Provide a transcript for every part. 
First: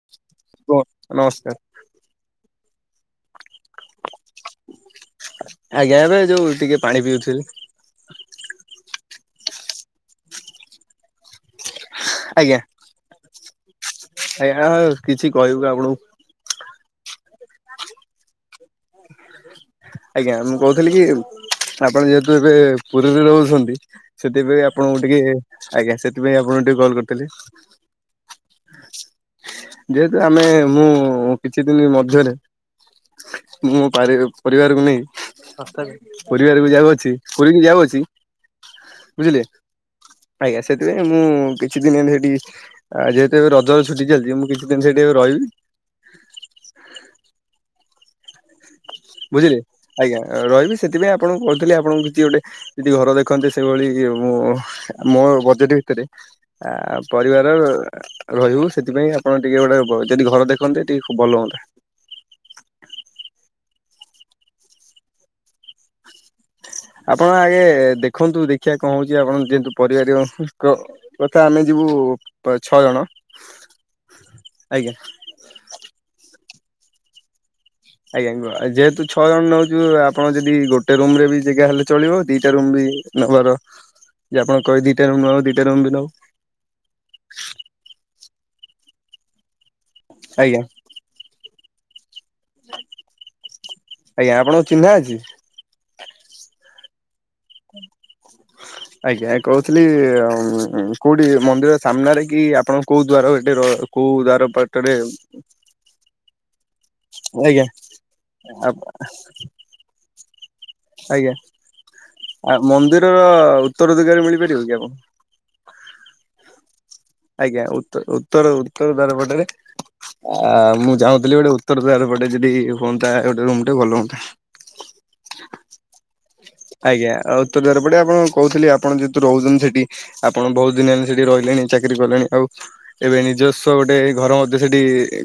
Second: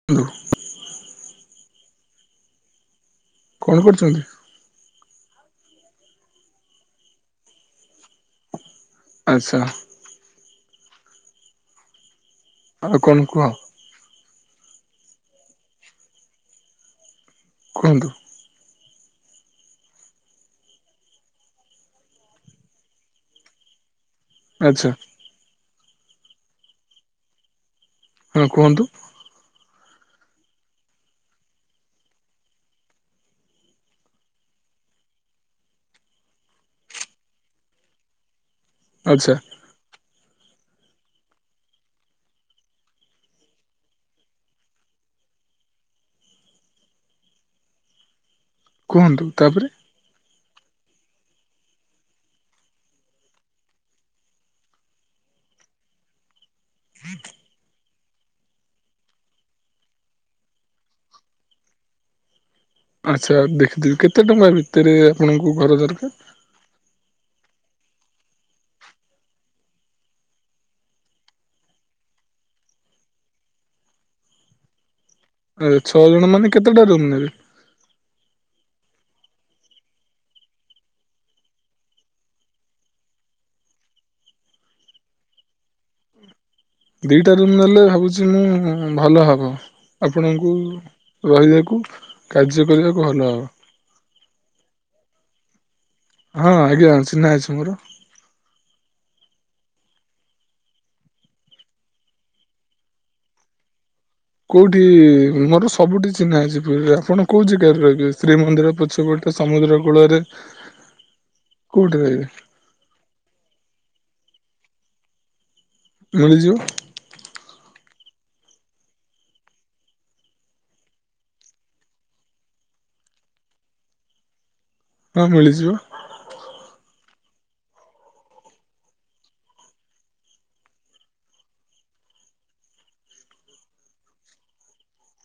[unintelligible] କୁହ ନମସ୍କାର। କଣ କରୁଚନ୍ତି? ଆଜ୍ଞା ଏବେ ଯୋଉ ଟିକେ ପାଣି ପିଉଥିଲି। ଆଚ୍ଛା। ଆଜ୍ଞା। ଆଉ କଣ କୁହ? ଆଜ୍ଞା କିଛି କହିବୁ ଆପଣଙ୍କୁ। କୁହନ୍ତୁ। ଆଜ୍ଞା ମୁଁ କହୁଥିଲି କି ଆପଣ ଯେହେତୁ ଏବେ ପୁରୀରେ ରହୁଛନ୍ତି ସେଥିପାଇଁ ଆଚ୍ଛା ଆପଣଙ୍କୁ ଟିକେ ଆଜ୍ଞା ସେଥିପାଇଁ ଆପଣଙ୍କୁ ଟିକେ କଲ୍ କରିଥିଲେ। ହଁ କୁହନ୍ତୁ। ଯେହେତୁ ଆମେ ମୁଁ କିଛି ଦିନ ମଧ୍ୟରେ ମୁଁ ପାରି ପରିବାରକୁ ନେଇ ପରିବାରକୁ ଯାଉ ଅଛି ପୁରିଁ ଯାଉ ଅଛି ଆଚ୍ଛା ବୁଝିଲେ। ଆଜ୍ଞା ସେଥିପାଇଁ ମୁଁ କିଛି ଦିନ ଏମିତି ହେଠି ଯେହେତୁ ରଜ ଛୁଟି ଚାଲିଛି ମୁଁ କିଛି ଦିନି ସେଠି ରହିବି। କୁହନ୍ତୁ ବୁଝିଲେ ତାପରେ ଆଜ୍ଞା ରହିବି ସେଥିପାଇଁ ଆପଣଙ୍କୁ କହୁଥିଲି ଆପଣଙ୍କୁ କିଛି ଗୋଟେ ଯଦି ଘର ଦେଖନ୍ତେ ସେଇଭଳି ମୁଁ ମୋ ବଜେଟ ଭିତରେ ଆ ପରିବାର ରହିବୁ ସେଥିପାଇଁ ଆପଣ ଟିକେ ଗୋଟେ ଯଦି ଘର ଦେଖନ୍ତେ ଟିକେ ଖବ ଭଲ ହୁଅନ୍ତା। ଆଚ୍ଛା ଦେଖିଦେବି କେତେ ଟଙ୍କା ଭିତରେ ଆପଣଙ୍କୁ ଘର ଦରକାର? ଆପଣ ଆଗେ ଦେଖନ୍ତୁ ଦେଖିବା କଣ ହଉଛି ଆପଣ ଯେହେତୁ ପରିବାର କଥା ଆମେ ଯିବୁ ଛଅ ଜଣ ଆଜ୍ଞା। ଆ ଛଅ ଜଣ ମାନେ କେତେଟା ରୁମ୍ ନେବେ? ଆଜ୍ଞା କୁହ ଯେହେତୁ ଛଅ ଜଣ ନେଉଛୁ ଆପଣ ଯଦି ଗୋଟେ ରୁମ ରେ ବି ଜାଗା ହେଲେ ଚଳିବ ଦିଟା ରୁମ ବି ନେବାର ଯେ ଆପଣ କିବେ ଦିଟା ରୁମ୍ ନେବ ଦିଟା ରୁମ୍ ବି ନବୁ। ଦିଟା ରୁମ୍ ନେଲେ ଭାବୁଛି ମୁଁ ଭଲ ହବ ଆପଣଙ୍କୁ। ଆଜ୍ଞା ରହିବାକୁ କାର୍ଯ୍ୟ କରିବାକୁ ହବ। ଆଜ୍ଞା ଆପଣଙ୍କ ଚିହ୍ନା ଅଛି। ହଁ ଆଜ୍ଞା ଚିହ୍ନା ଅଛି ମୋର। ହ ଆଜ୍ଞା କହୁଥିଲି କୋଉଠି ମନ୍ଦିର ସାମ୍ନାରେ କି ଆପଣ କୋଉ ଦ୍ଵାର ବାଟେ କୋଉ ଦ୍ଵାର କୋଉଠି ମୋର ସବୁଠି ଚିହ୍ନା ଅଛି ପୁରୀର। ଆପଣ କୋଉ ଆଜ୍ଞା ଯେଗା ରହିବେ ଶ୍ରୀମନ୍ଦିର ପଛପଟେ ସମୁଦ୍ର କୂଳରେ। ଆଜ୍ଞା କୋଉଠି ରହିବେ ଆ ମନ୍ଦିରର ଉତ୍ତର ଦିଗରେ ମିଳିପାରିବ କି ଆପଣ ମିଳି ଯିବ। ଆଜ୍ଞା ଉତ୍ତ ଉତ୍ତର ଉତ୍ତର ଦ୍ୱାରପଟରେ ଆ ମୁଁ ଚାଉଁଥିଲି ଗୋଟେ ଉତ୍ତର ଦ୍ୱାରା ପଟେ ଯଦି ହୁଅନ୍ତା ଗୋଟେ ରୁମ ଟେ ଭଲ ହୁଅନ୍ତା। ହଁ, ମିଳିଯିବ। ଆଜ୍ଞା ଆଉ ଉତ୍ତର ଦ୍ୱାର ପଟେ ଆପଣ କହୁଥିଲି ଆପଣ ଯେହେତୁ ରହୁଛନ୍ତି ସେଠି ଆପଣ ବହୁତ ଦିନ ହେଲାଣି ସେଠି ରହିଲେଣି ଚାକିରି କଲେଣି ଆଉ ଏବେ ନିଜସ୍ୱ ଗୋଟେ ଘର ମଧ୍ୟ ସେଠି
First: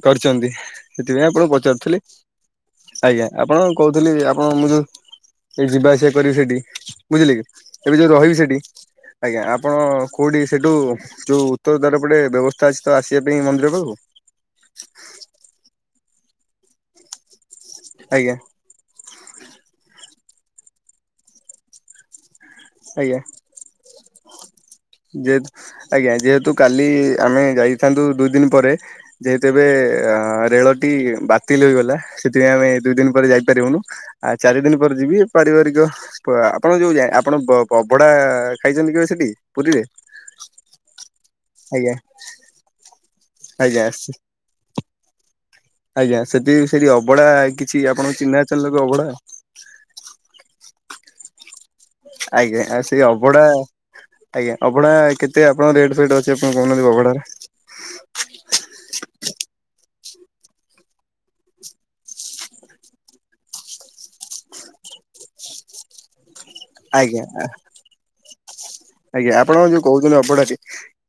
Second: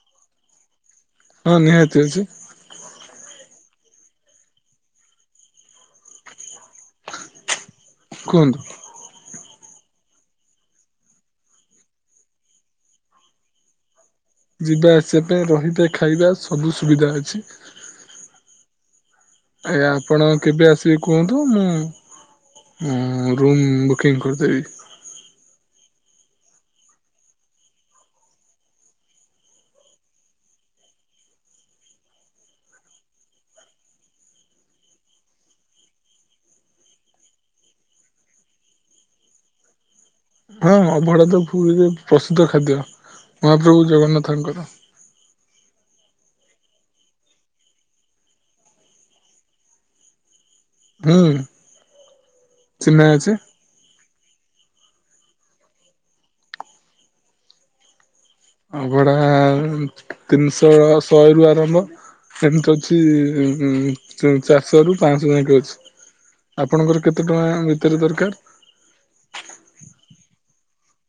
କରିଛନ୍ତି। ସେଥିପାଇଁ ଆପଣଙ୍କୁ ହଁ ନିହାତି ପଚାରୁଥିଲି। ଅଛି ଆଜ୍ଞା ଆପଣ କହୁଥିଲି ଆପଣ ମୁଁ ଯୋଉ ଏ ଯିବା ଆସିବା କରିବି ସେଠି ବୁଝିଲେ କି ଏବେ ଯୋଉ ରହିବି ସେଠି କୁହନ୍ତୁ ଆଜ୍ଞା ଆପଣ କୋଉଠି ସେଇଠୁ ଯୋଉ ଉତ୍ତରଦ୍ୱାର ପଟେ ବ୍ୟବସ୍ଥା ଅଛି ତ ଆସିବା ପାଇଁ ମନ୍ଦିର ପାଖକୁ। ଯିବା ଆସିବା ପାଇଁ ରହିବା, ଖାଇବା ସବୁ ସୁବିଧା ଅଛି। ଆଜ୍ଞା। ଆ ଆପଣ କେବେ ଆସିବେ କୁହନ୍ତୁ, ମୁଁ ଉଁ ରୁମ୍ ବୁକିଂ କରଦେବି। ଯେତ ଆଜ୍ଞା ଯେହେତୁ କାଲି ଆମେ ଯାଇଥାନ୍ତୁ ଦୁଇ ଦିନ ପରେ ଯେହେତୁ ଏବେ ଅ ରେଳଟି ବାତିଲ ହୋଇଗଲା। ସେଥିପାଇଁ ଆମେ ଦୁଇ ଦିନ ପରେ ଯାଇପାରିବୁନୁ। ଆ ଚାରି ଦିନ ପରେ ଯିବି ପାରିବାରିକ ଆପଣ ଯୋଉ ଯା ଆପଣ ଅଭଡ଼ା ଖାଇଛନ୍ତି କେବେ ସେଠି? ପୁରୀରେ। ହଁ ଅଭଡ଼ା ତ ପୁରୀରେ ଆଜ୍ଞା ପ୍ରସିଦ୍ଧ ଖାଦ୍ୟ। ଆଜ୍ଞା ମହାପ୍ରଭୁ ଜଗନ୍ନାଥଙ୍କର। ଆଜ୍ଞା ସେଠି ସେଠି ଅବଢା କିଛି ଆପଣଙ୍କ ଚିହ୍ନା ଅଚନ୍ତି ଲୋକ ଅବଢା ହୁଁ। ଆଜ୍ଞା ଆଉ ଚିହ୍ନା ସେଇ ଅଛି ଅବଢ଼ା ଆଜ୍ଞା ଅଭଢା କେତେ ଆପଣଙ୍କ ରେଟ ଫେଟ୍ ଅଛି ଆପଣ କହୁନାହାନ୍ତି ଅଭଢାରେ। ଅଭଡା ତିନିଶହ ଶହେ ରୁ ଆରମ୍ଭ। [unintelligible] ଅଛି ଉ ଚାରିଶହ ରୁ ପାଁଶହ ଯାଙ୍କେ ଅଛି। ଆପଣଙ୍କର ଆଜ୍ଞା କେତେ ଟଙ୍କା ଭିତରେ ଦରକାରେ। ଆଜ୍ଞା ଆପଣ ଯୋଉ କହୁଥିଲେ ଅବଢ଼ାଟି।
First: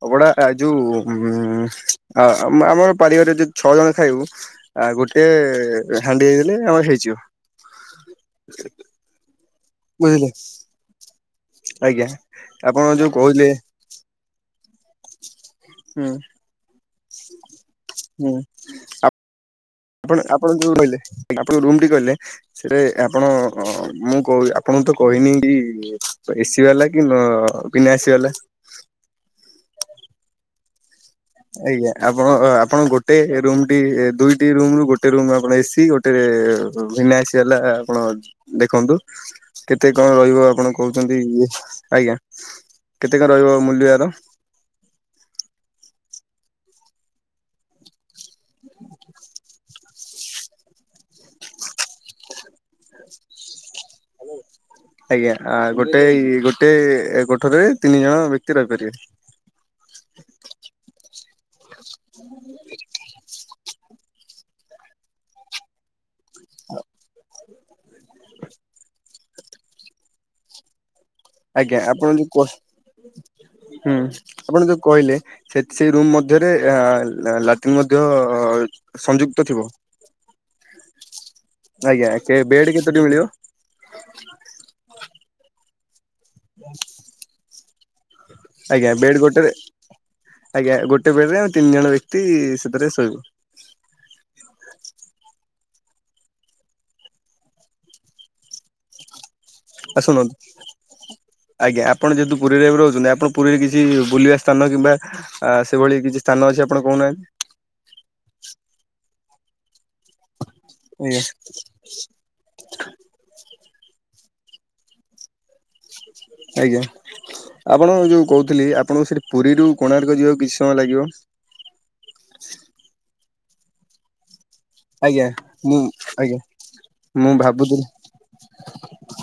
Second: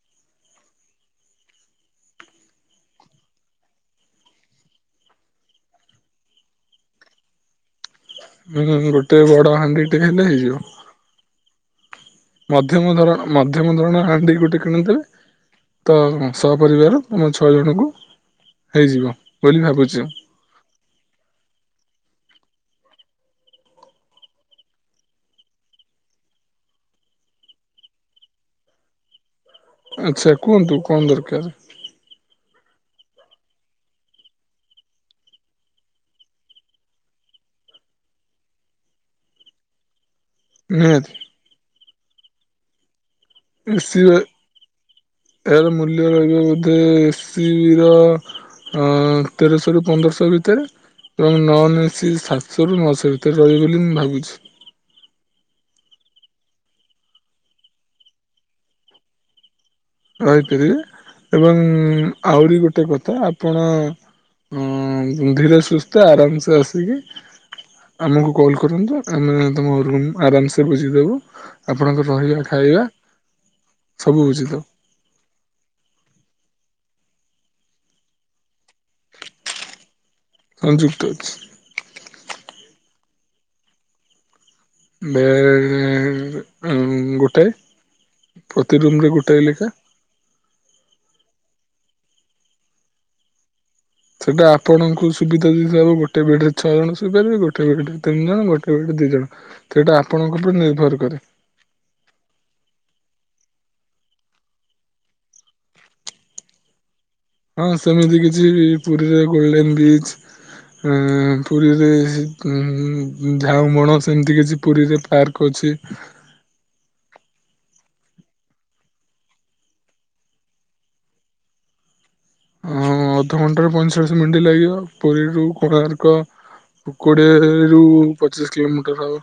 ଅବଢ଼ା ଯୋଉ ଉ ଆମର ପାରିବାରରେ ଯୋଉ ଛଅ ଜଣ ଖାଇବୁ। ଆଉ ଗୋଟେ ହାଣ୍ଡି ହେଇଗଲେ ଆମର ହେଇଯିବ। ହୁଁ ଗୋଟେ ବଡ ହାଣ୍ଡି ଟେ ହେଲେ ବୁଝିଲେ ହେଇଯିବ। ଆଜ୍ଞା ଆପଣ ଯୋଉ କହୁଥିଲେ। ପନ୍ଦର ଜଣ ହାଣ୍ଡି ଗୋଟେ କିଣିଦେବେ ତ ହୁଁ ସହପରିବାର ତମ ଛଅ ଜଣଙ୍କୁ ହୁଁ ହେଇଯିବ ଆପ ବୋଲି ଭାବୁଛୁ। ଆପଣ ଆପଣ ଯୋଉ କହିଲେ ଆପଣ ରୁମ୍ଟି କହିଲେ। ସେଟେ ଆପଣ ମୁଁ କୋହୁ ମୁଁ ଆପଣଙ୍କୁ ତ କହିନି କି ଏସି ବାଲା କି ନ ବିନା ଏସି ବାଲା। ଆଚ୍ଛା କୁହନ୍ତୁ କଣ ଦରକାର। ଆଜ୍ଞା ଆପଣ ଆପଣ ଗୋଟେ ରୁମ୍ ଟି ଦୁଇଟି ରୁମ୍ ରୁ ଗୋଟେ ରୁମ୍ ଆପଣଙ୍କର ଏସି ଗୋଟେ ରେ ବିନା ଏସିବାଲା ଆପଣ ଦେଖନ୍ତୁ କେତେ କଣ ରହିବ। ଆପଣ ନିହାତି କହୁଛନ୍ତି ଏ ଆଜ୍ଞା କେତେ କଣ ରହିବ। ମୂଲ୍ୟ ୟାର? ଏସି ଏ ଏହାର ମୂଲ୍ୟ ରହିବ ବୋଧେ ଏସି ର ଅ ତେରଶହ ରୁ ପନ୍ଦରଶହ ଭିତରେ। ତ ନନ୍ ଏସି ସାତଶହରୁୁ ନଅଶହ ଭିତରେ ରହିବ ବୋଲି ମୁଁ ଭାବୁଛି। ଆଜ୍ଞା ଆ ଗୋଟେ ଗୋଟେ ଗୋଠରେ ତିନି ଜଣ ବ୍ୟକ୍ତି ରହିପାରିବେ। ରହିପାରିବେ ଏବଂ ଆହୁରି ଗୋଟେ କଥା ଆପଣ ଧୀରେ ସୁସ୍ଥ ଆରାମସେ ଆସିକି ଆମକୁ କଲ କରନ୍ତୁ। ଆମେ ତୁମ ରୁମ୍ ଆରାମସେ ବୁଝିଦବୁ। ଆଜ୍ଞା ଆପଣ ଯୋଉ କ ହୁଁ ସବୁ ବୁଝିଦବୁ। ଆପଣ ଯୋଉ କହିଲେ। ସେ ସେଇ ରୁମ୍ ମଧ୍ୟରେ ଅହ ଲାଟିନ୍ ମଧ୍ୟ ସଂଯୁକ୍ତ ଥିବ। ସଂଯୁକ୍ତ ଅଛି। ଆଜ୍ଞା କେ ବେଡ କେତଟି ମିଳିବ। ବେଡ଼ ଗୋଟାଏ ପ୍ରତି ଆଜ୍ଞା ରୁମରେ ବେଡ୍ ଗୋଟାଏ ଗୋଟେରେ ଲେଖା। ଆଜ୍ଞା ଗୋଟେ ବେଡ ରେ ଆମ ତିନି ଜଣ ବ୍ୟକ୍ତି ସେଥିରେ ଶୋଇବୁ। ସେଟାପଣଙ୍କୁ ସୁବିଧା ଯିବ ଗୋଟେ ବେଡ ଛଅ ଜଣ ଶୋଇପାରିବେ ଗୋଟେ ବେ ତିନି ଜଣ ଗୋଟେ। ଗୋଟେ ବେଡରେ ଦିଇ ଜଣ ଆ ସେଇଟା ଶୁଣନ୍ତୁ ଆପଣଙ୍କ ଉପରେ ନିର୍ଭର କରେ। ଆଜ୍ଞା ଆପଣ ଯେହେତୁ ପୁରୀରେ ଏ ରହୁଛନ୍ତି ଆପଣ ପୁରୀରେ କିଛି ବୁଲିବା ସ୍ଥାନ କିମ୍ବା ଆ ସେଭଳି କିଛି ସ୍ଥାନ ଅଛି ଆପଣ କହୁନାହାନ୍ତି। ହଁ ସେମିତି କିଛି ପୁରୀରେ ଗୋଲଡେନ ବିଚ୍ ଅ ଆଜ୍ଞା ପୁରୀରେ ଉଁ ଝାଉଁ ବଣ ସେମିତି କିଛି ପୁରୀରେ ପାର୍କ ଅଛି। ଆଜ୍ଞା। ଆପଣଙ୍କୁ ଯୋଉ କହୁଥିଲି ଆପଣଙ୍କୁ ସେଠି ପୁରୀରୁ କୋଣାର୍କ ଯିବାକୁ କିଛି ସମୟ ଲାଗିବ। ହଁ ଅଧଘଣ୍ଟାରୁ ପଇଁଚାଳିଶ ମିନିଟ୍ ଲାଗିବ। ଆଜ୍ଞା ପୁରୀରୁ ମୁଁ କୋଣାର୍କ ଆଜ୍ଞା ମୁଁ କୋଡିଏ ରୁ ଭାବୁଥିଲି ପଚିଶ କିଲୋମିଟର ହବ।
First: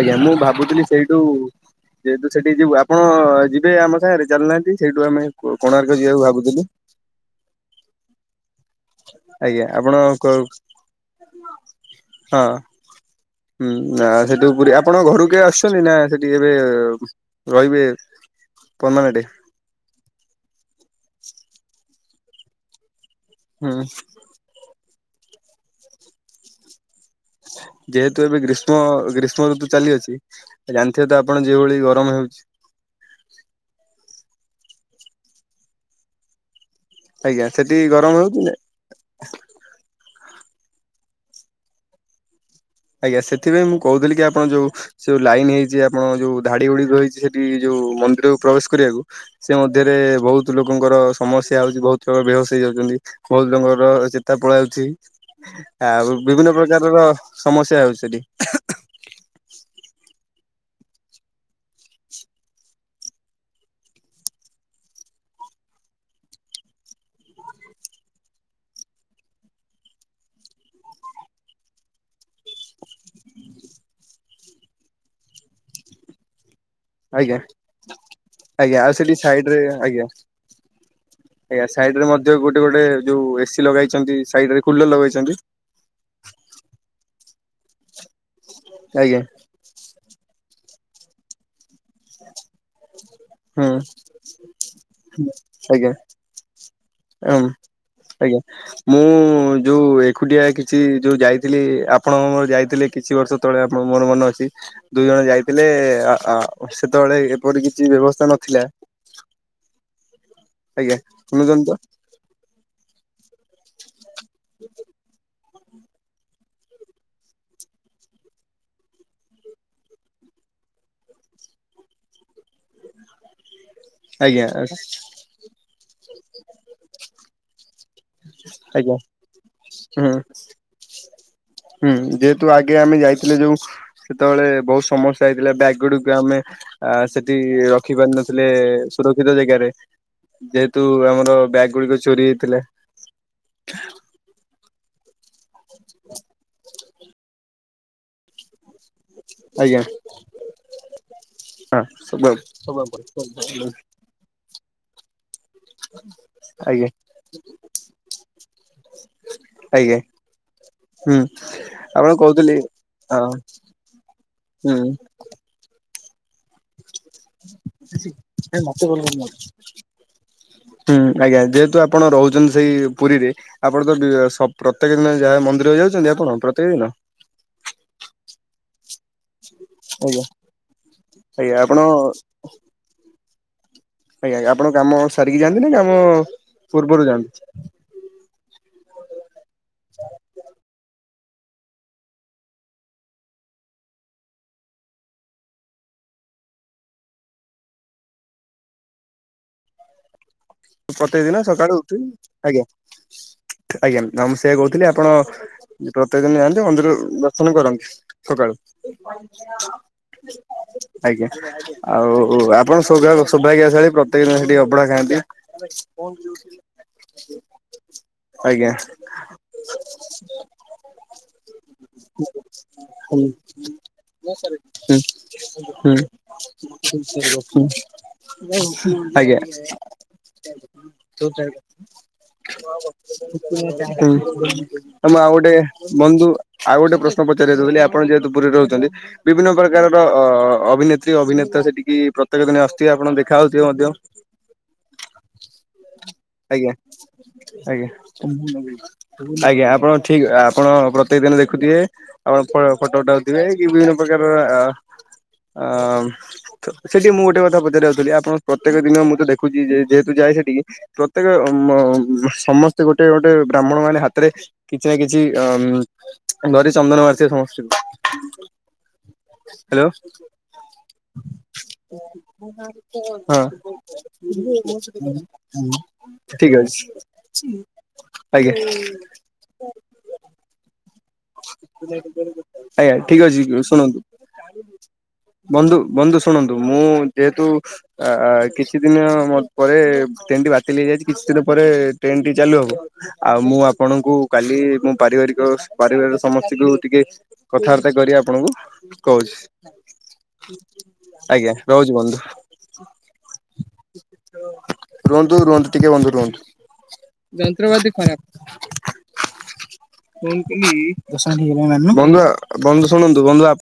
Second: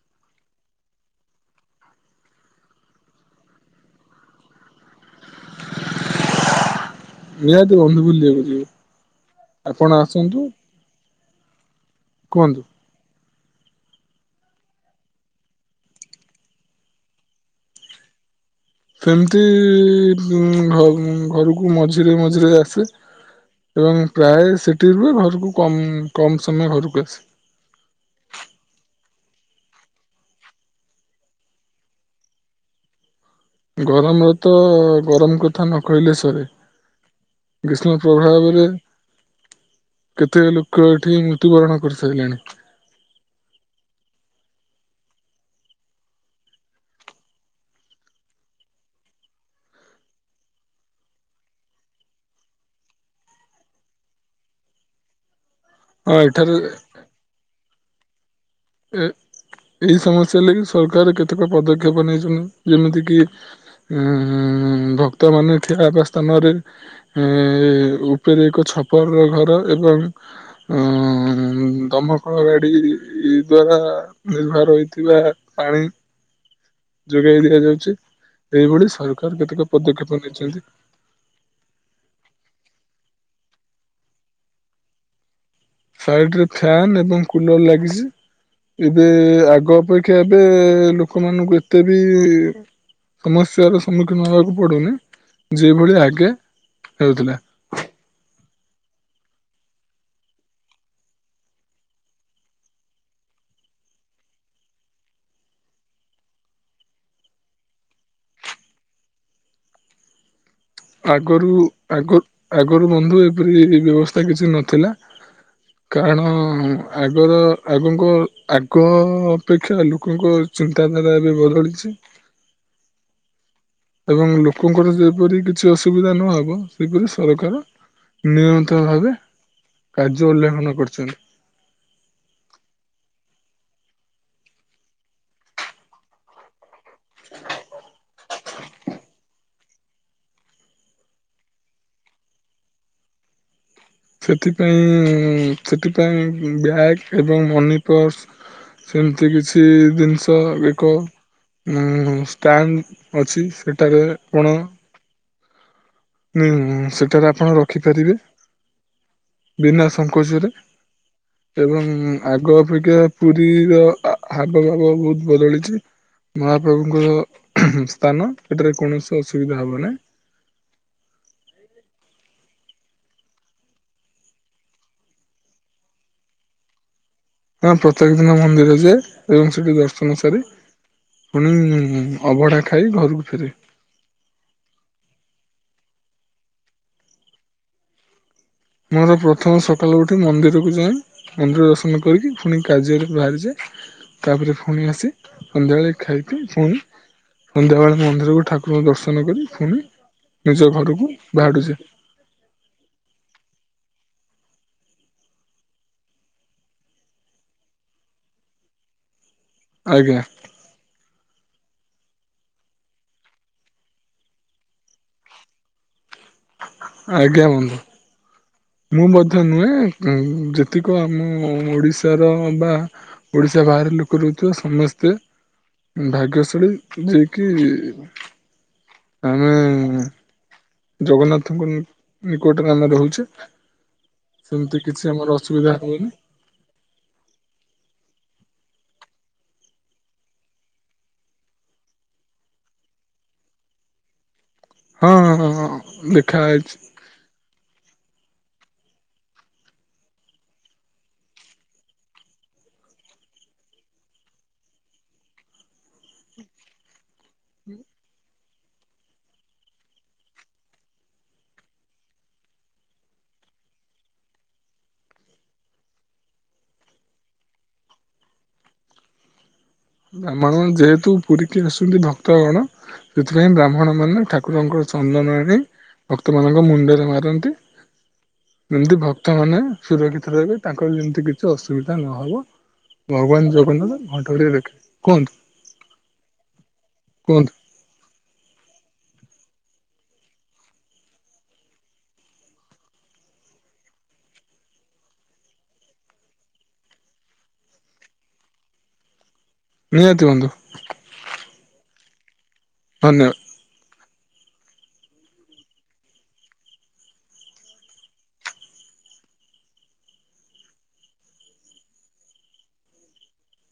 ଆଜ୍ଞା ମୁ ଭାବୁଥିଲି ସେଇଠୁ ଯେହେତୁ ସେଠିକି ଯିବୁ ଆପଣ ଯିବେ ଆମ ସାଙ୍ଗରେ ଚାଲୁନାହାନ୍ତି ସେଇଠୁ ଆମେ କୋଣାର୍କ ଯିବାକୁ ଭାବୁଥିଲୁ। ନିହାତି ବନ୍ଧୁ ବୁଲି ବାକୁ ଯିବି। ଆଜ୍ଞା ଆପଣ କ ହଁ। କୁହନ୍ତୁ ହୁଁ ନା ସେଠୁ ପୁରୀ ଆପଣଙ୍କ ଘର କେ ଆସୁଛନ୍ତି ନା ସେଠି ଏବେ ରହିବେ। ପରମାନେଣ୍ଟ ସେମିତି ଘରକୁ ମଝିରେ ମଝିରେ ଆସେ। ହୁଁ। ଏବଂ ପ୍ରାୟ ସେଠିରୁୁହେ ଘରକୁ କମ୍ କମ୍ ସମୟ ଘରକୁ ଆସ। ଯେହେତୁ ଏବେ ଗ୍ରୀଷ୍ମ ଗ୍ରୀଷ୍ମ ଋତୁ ଚାଲିଅଛି। ଜାଣିଥିବେ ତ ଆପଣ ଯେଉଭଳି ଗରମ ହେଉଛି। ଗରମରେ ତ ଗରମ କଥା ନ କହିଲେ ସରେ। ଆଜ୍ଞା ସେଠି ଗ୍ରୀଷ୍ମ ଗରମ ପ୍ରଭହ ହଉଛି ନା ରେ କେତେ ଲୋକ ଏଠି ମୃତ୍ୟୁବରଣ କରିସାରିଲାଣି। ଆଜ୍ଞା ସେଥିପାଇଁ ମୁଁ କହୁଥିଲି କି ଆପଣ ଯୋଉ ସେଉ ଲାଇନ ହେଇଛି ଆପଣ ଯୋଉ ଧାଡି ଗୁଡି ରହିଛି ସେଠି ଯୋଉ ମନ୍ଦିରକୁ ପ୍ରବେଶ କରିବାକୁ ସେ ମଧ୍ୟରେ ବହୁତ ଲୋକଙ୍କର ସମସ୍ୟା ହଉଛି ବହୁତ ଲ ବେହୋସ ହେଇଯାଉଛନ୍ତି। ବହୁତ ଜଙ୍ଗର ଚେତା ପଳାଉଛି। ଆଉ ବିଭିନ୍ନ ପ୍ରକାରର ସମସ୍ୟା ହଉ ସେଠି। ଏ ଏଇ ସମସ୍ୟା ଲାଗି ସରକାର କେତେକ ପଦକ୍ଷେପ ନେଇଛନ୍ତି ଯେମିତି କିି। ଉ ଭକ୍ତ ମାନ ଠିଆ ହେବା ସ୍ଥାନରେ ଏ ଉପରେ ଏକ ଛପର ର ଘର ଏବଂ ହଁ ଦମକଳ ଗାଡି ଦ୍ଵାରା ନିର୍ଭର ହୋଇଇଥିବା ପାଣି ଆଜ୍ଞା ଯୋଗାଇ ଦିଆଯାଉଛି ଆଜ୍ଞା ଏଇଭଳି ଆଉ ସେଠି ସରକାର ସାଇଡ ରେ କେତେକ ଆଜ୍ଞା। ପଦକ୍ଷେପ ନେଇଛନ୍ତି। ଆଜ୍ଞା ସାଇଡ ରେ ମଧ୍ୟ ଗୋଟେ ଗୋଟେ ଯୋଉ ଏସି ଲଗେଇଛନ୍ତି ସାଇଡ ରେ କୁଲର ଲଗେଇଛନ୍ତି। ସାଇଡ ରେ ଫ୍ୟାନ୍ ଏବଂ କୁଲର ଲାଗିଛି ଏବେ ଆଜ୍ଞା। ଆଗ ଅପେକ୍ଷା। ଶଖ ଏବେ ଲୋକମାନଙ୍କୁ ଏତେ ବି ହୁଁ ସମସ୍ୟାର ସମ୍ମୁଖୀନ ହେବାକୁ ପଡ଼ୁନି ଯେଭଳି ଆଗେ ହେଉଥିଲା ହଁ ଆଜ୍ଞା। ମୁଁ ଯୋଉ ଏକୁଟିଆ କିଛି ଯୋଉ ଯାଇଥିଲି ଆପଣ ମର ଯାଇଥିଲେ କିଛି ବର୍ଷ ଯେତେବେଳେ ଆ ମୋର ମନେ ଅଛି। ଦୁଇ ଜଣ ଯାଇଥିଲେ ସେତେବେଳେ ଏପରି କିଛି ବ୍ୟବସ୍ଥା ନଥିଲା। ଆଜ୍ଞା ଆଗରୁ ଶୁଣୁଛନ୍ତି ତ ଆଗ ଆଗରୁ ବନ୍ଧୁ ଏପରି ବ୍ୟବସ୍ଥା କିଛି ନଥିଲା। କାରଣ ଆଗର ଆଗଙ୍କ ଆଗ ଅପେକ୍ଷା ଲୋକଙ୍କ ଚିତାଧାରା ଏବେ ବଦଳିଛି। ଏବଂ ଆଜ୍ଞା ଲୋକଙ୍କର ଯେପରି କିଛି ଅସୁବିଧା ନହବ ସେପରି ସରକାର ନିୟନ୍ତ ଆଜ୍ଞା ଭାବେ ହୁଁ କାର୍ଯ୍ୟ ଉଲ୍ଲେଘନ କରିଛନ୍ତି। ହୁଁ ଯେହେତୁ ଆଗେ ଆମେ ଯାଇଥିଲେ ଯୋଉ ସେତେବେଳେ ବହୁତ ସମସ୍ୟା ହେଇଥିଲା ବ୍ୟାଗ ଗୁଡକୁ ଆମେ ଅ ସେଠି ରଖି ପାରିନୁ। ଥିଲେ ସୁରକ୍ଷିତ ଜାଗାରେ ଯେହେତୁ ଆମର ବ୍ୟାଗ ଗୁଡିକ ଚୋରି ହେଇଥିଲା। ସେଥିପାଇଁ ସେଥିପାଇଁ ବ୍ୟାଗ ଏବଂ ମନି ପର୍ସ ସେମିତି କିଛି ଆଜ୍ଞା ଜିନିଷ ଏକ ଉଁ ହଁ ଷଣ୍ଡେ ଅଛି ସେଠାରେ କଣ ହୁଁ ଆଜ୍ଞା ସେଠାରେ ଆପଣ ରଖିପାରିବେ। ବିନା ଆଜ୍ଞା ସଂଙ୍କୋଚରେ। ହୁଁ ଏବଂ ଆପଣ କହୁଥିଲି ଆଗ ଅପେକ୍ଷା ହଁ ପୁରୀର ଆଗପାଗ ହୁଁ ବହୁତ ବଦଳିଛି ମହାପ୍ରଭୁଙ୍କ ସ୍ଥାନ ଏଠାରେ କୌଣସି ଅସୁବିଧା ହବ ନାହିଁ। ହୁଁ ଆଜ୍ଞା ଯେହେତୁ ଆପଣ ରହୁଛନ୍ତି ସେଇ ପୁରୀରେ। ଆପଣ ତ ପ୍ରତ୍ୟେକ ଦିନ ଯାହା ମନ୍ଦିର ଯାଉଛନ୍ତି ଆପଣ ପ୍ରତ୍ୟେକ ଦିନ। ହଁ ପ୍ରତ୍ୟେକ ଦିନ ମନ୍ଦିର ଯେ ଏବଂ ସେଠି ଦର୍ଶନ ସାରି ପୁଣି ଆଜ୍ଞା ଆପଣ ଅବଢ଼ା ଖାଇ ଘରକୁ ଫେରେ ଆଜ୍ଞା ଆପଣ କାମ ସାରିକି ଯାଆନ୍ତି ନା କାମ ପୂର୍ବରୁ ଯାଆନ୍ତି। ମୋର ପ୍ରଥମ ସକାଳୁ ଉଠି ମନ୍ଦିରକୁ ଯାଏଁ। ମନ୍ଦିର ଦର୍ଶନ କରିକି ପୁଣି କାର୍ଯ୍ୟ ବାହାରିଯାଏ। ତାପରେ ପୁଣି ଆସି ସନ୍ଧ୍ୟାବେଳେ ଖାଇକି ପୁଣି ସନ୍ଧ୍ୟାବେଳେ ମନ୍ଦିରକୁ ଠାକୁରଙ୍କଙ୍କୁ ଦର୍ଶନ କରି ପୁଣି ନିଜ ଘରକୁ ପ୍ରତ୍ୟେକ ଦିନ ସକାଳୁ ବାହଡୁଛି ଉଠି ଆଜ୍ଞା ଆଜ୍ଞା ଆ ମୁଁ ସେ କହୁଥିଲି ଆପଣ ପ୍ରତ୍ୟେକ ଦିନ ଯଆନ୍ତି ମନ୍ଦିର ଦର୍ଶନ କରନ୍ତି ସକାଳୁ। ଆଜ୍ଞା। ଆଜ୍ଞା ଆଉ ଆପଣ ଶୋଭାଗ ଆସ ପ୍ରତ୍ୟେକ ଦିନ ସେଠିକି ଅଭଢା ଖାଆନ୍ତି। ଆ କଣ ଯଉ ଆଜ୍ଞା ବନ୍ଧୁ। ଆଜ୍ଞା ମୁଁ ମଧ୍ୟ ନୁହେଁ ଯେତିକ ଆମ ଓଡିଶାର ବା ଓଡିଶା ବାହାରାରେ ଲୋକ ରହୁଥିବା ହୁଁ ସମସ୍ତେ ହୁଁ ଭାଗ୍ୟଶାଳୀ ଯାଇକି ଆଜ୍ଞା। [inaudible] ହୁଁ। ତ ଜଗନ୍ନାଥଙ୍କ ନିକଟରେ ଆମେ ରହୁଛେ ସେମିତି କିଛି ମୁଁ ଆମର ଆଉ ଗୋଟେ ଅସୁବିଧା ହବନି। ବନ୍ଧୁ ଆଉ ଗୋଟେ ପ୍ରଶ୍ନ ପଚାରିଉଥିଲି ଆପଣ ଯେହେତୁ ପୁରୀରେ ରହୁଛନ୍ତି। ବିଭିନ୍ନ ପ୍ରକାରର ଅ ଅଭିନେତ୍ରୀ ଅଭିନେତ ସେଠିକି ପ୍ରତ୍ୟେକ ଦିନେ ଆସଥିବ ଆପଣ ଦେଖାହଉଥିବେ ମଧ୍ୟ। ହଁଁ ହଁ ହଁ ଆଜ୍ଞା ଦେଖାଇଛି। ଆଜ୍ଞା ଆଜ୍ଞା ଆପଣ ଠିକ ଆପଣ ପ୍ରତ୍ୟେକ ଦିନ ଦେଖୁଥିବେ। ଆପଣ ଫଟୋ ଉଟାାଉଥିବେ କି ବିଭିନ୍ନ ପ୍ରକାରର ଅ ଅ ତ ସେଠି ମୁଁ ଗୋଟେ କଥା ପଚାର ଯାଉଥିଲି ଆପଣ ପ୍ରତ୍ୟେକ ଦିନ ମୁଁ ତ ଦେଖୁଛି ଯେହେତୁ ଯାଏ ସେଠିକି ପ୍ରତ୍ୟେକ ମ ମ ସମସ୍ତେ ଗୋଟେ ଗୋଟେ ବ୍ରାହ୍ମଣ ମାନେ ହାତରେ କିଛି ନା କିଛି ଅ ଧରି ଚନ୍ଦନ ମାରିିବ ସମସ୍ତଙ୍କୁ। ହ୍ୟାଲୋ ବ୍ରାହ୍ମଣ ଯେହେତୁ ପୁରୀ କି ଆସୁଛନ୍ତି ଭକ୍ତ କଣ ହଁ ସେଥିପାଇଁ ବ୍ରାହ୍ମଣ ମାନେ ଠାକୁରଙ୍କର ଚନ୍ଦନ ଆଣି ଭକ୍ତ ଠିକ ମାନଙ୍କ ଅଛି ମୁଣ୍ଡରେ ମାରନ୍ତି। ଆଜ୍ଞା। ଏମିତି ଭକ୍ତ ମାନେ ସୁରକ୍ଷିତ ରହିବେ ତାଙ୍କର ଯେମିତି ଏତ କିଛି ଅସୁବିଧା ନହେବ ଆଜ୍ଞା ଠିକ ଅଛି ଭଗବାନ ଶୁଣନ୍ତୁ ଜଗନ୍ନାଥ ଘଣ୍ଟଘଡେଇ ରଖିବେ। କୁହନ୍ତୁ ବନ୍ଧୁ ବନ୍ଧୁ ଶୁଣନ୍ତୁ ମୁଁ ଯେହେତୁ କୁହନ୍ତୁ ଆ କିଛି ଦିନ ମୋ ପରେ ଟ୍ରେନ ଟି ବାତିଲ ହେଇଯାଇଛି କିଛି ଦିନ ପରେ ଟ୍ରେନ ଟି ଚାଲୁ ହବ। ଆଉ ମୁଁ ଆପଣଙ୍କୁ କାଲି ମୋ ପାରିବାରିକ ପରାରିବାରରେ ସମସ୍ତଙ୍କୁ ଟିକେ କଥାବାର୍ତ୍ତା କରି ଆପଣଙ୍କୁ ନିହାତି ବନ୍ଧୁ କହୁଛି। ଆଜ୍ଞା ରହୁଚି ବନ୍ଧୁ। ଧନ୍ୟ ରୁହନ୍ତୁ ରୁହନ୍ତୁ ଟିକେ ବନ୍ଧୁ ରୁହନ୍ତୁ। ଯନ୍ତ୍ରପାତି ଖରାପ। ବନ୍ଧୁ ବନ୍ଧୁ ଶୁଣନ୍ତୁ ବନ୍ଧୁ ଆପଣ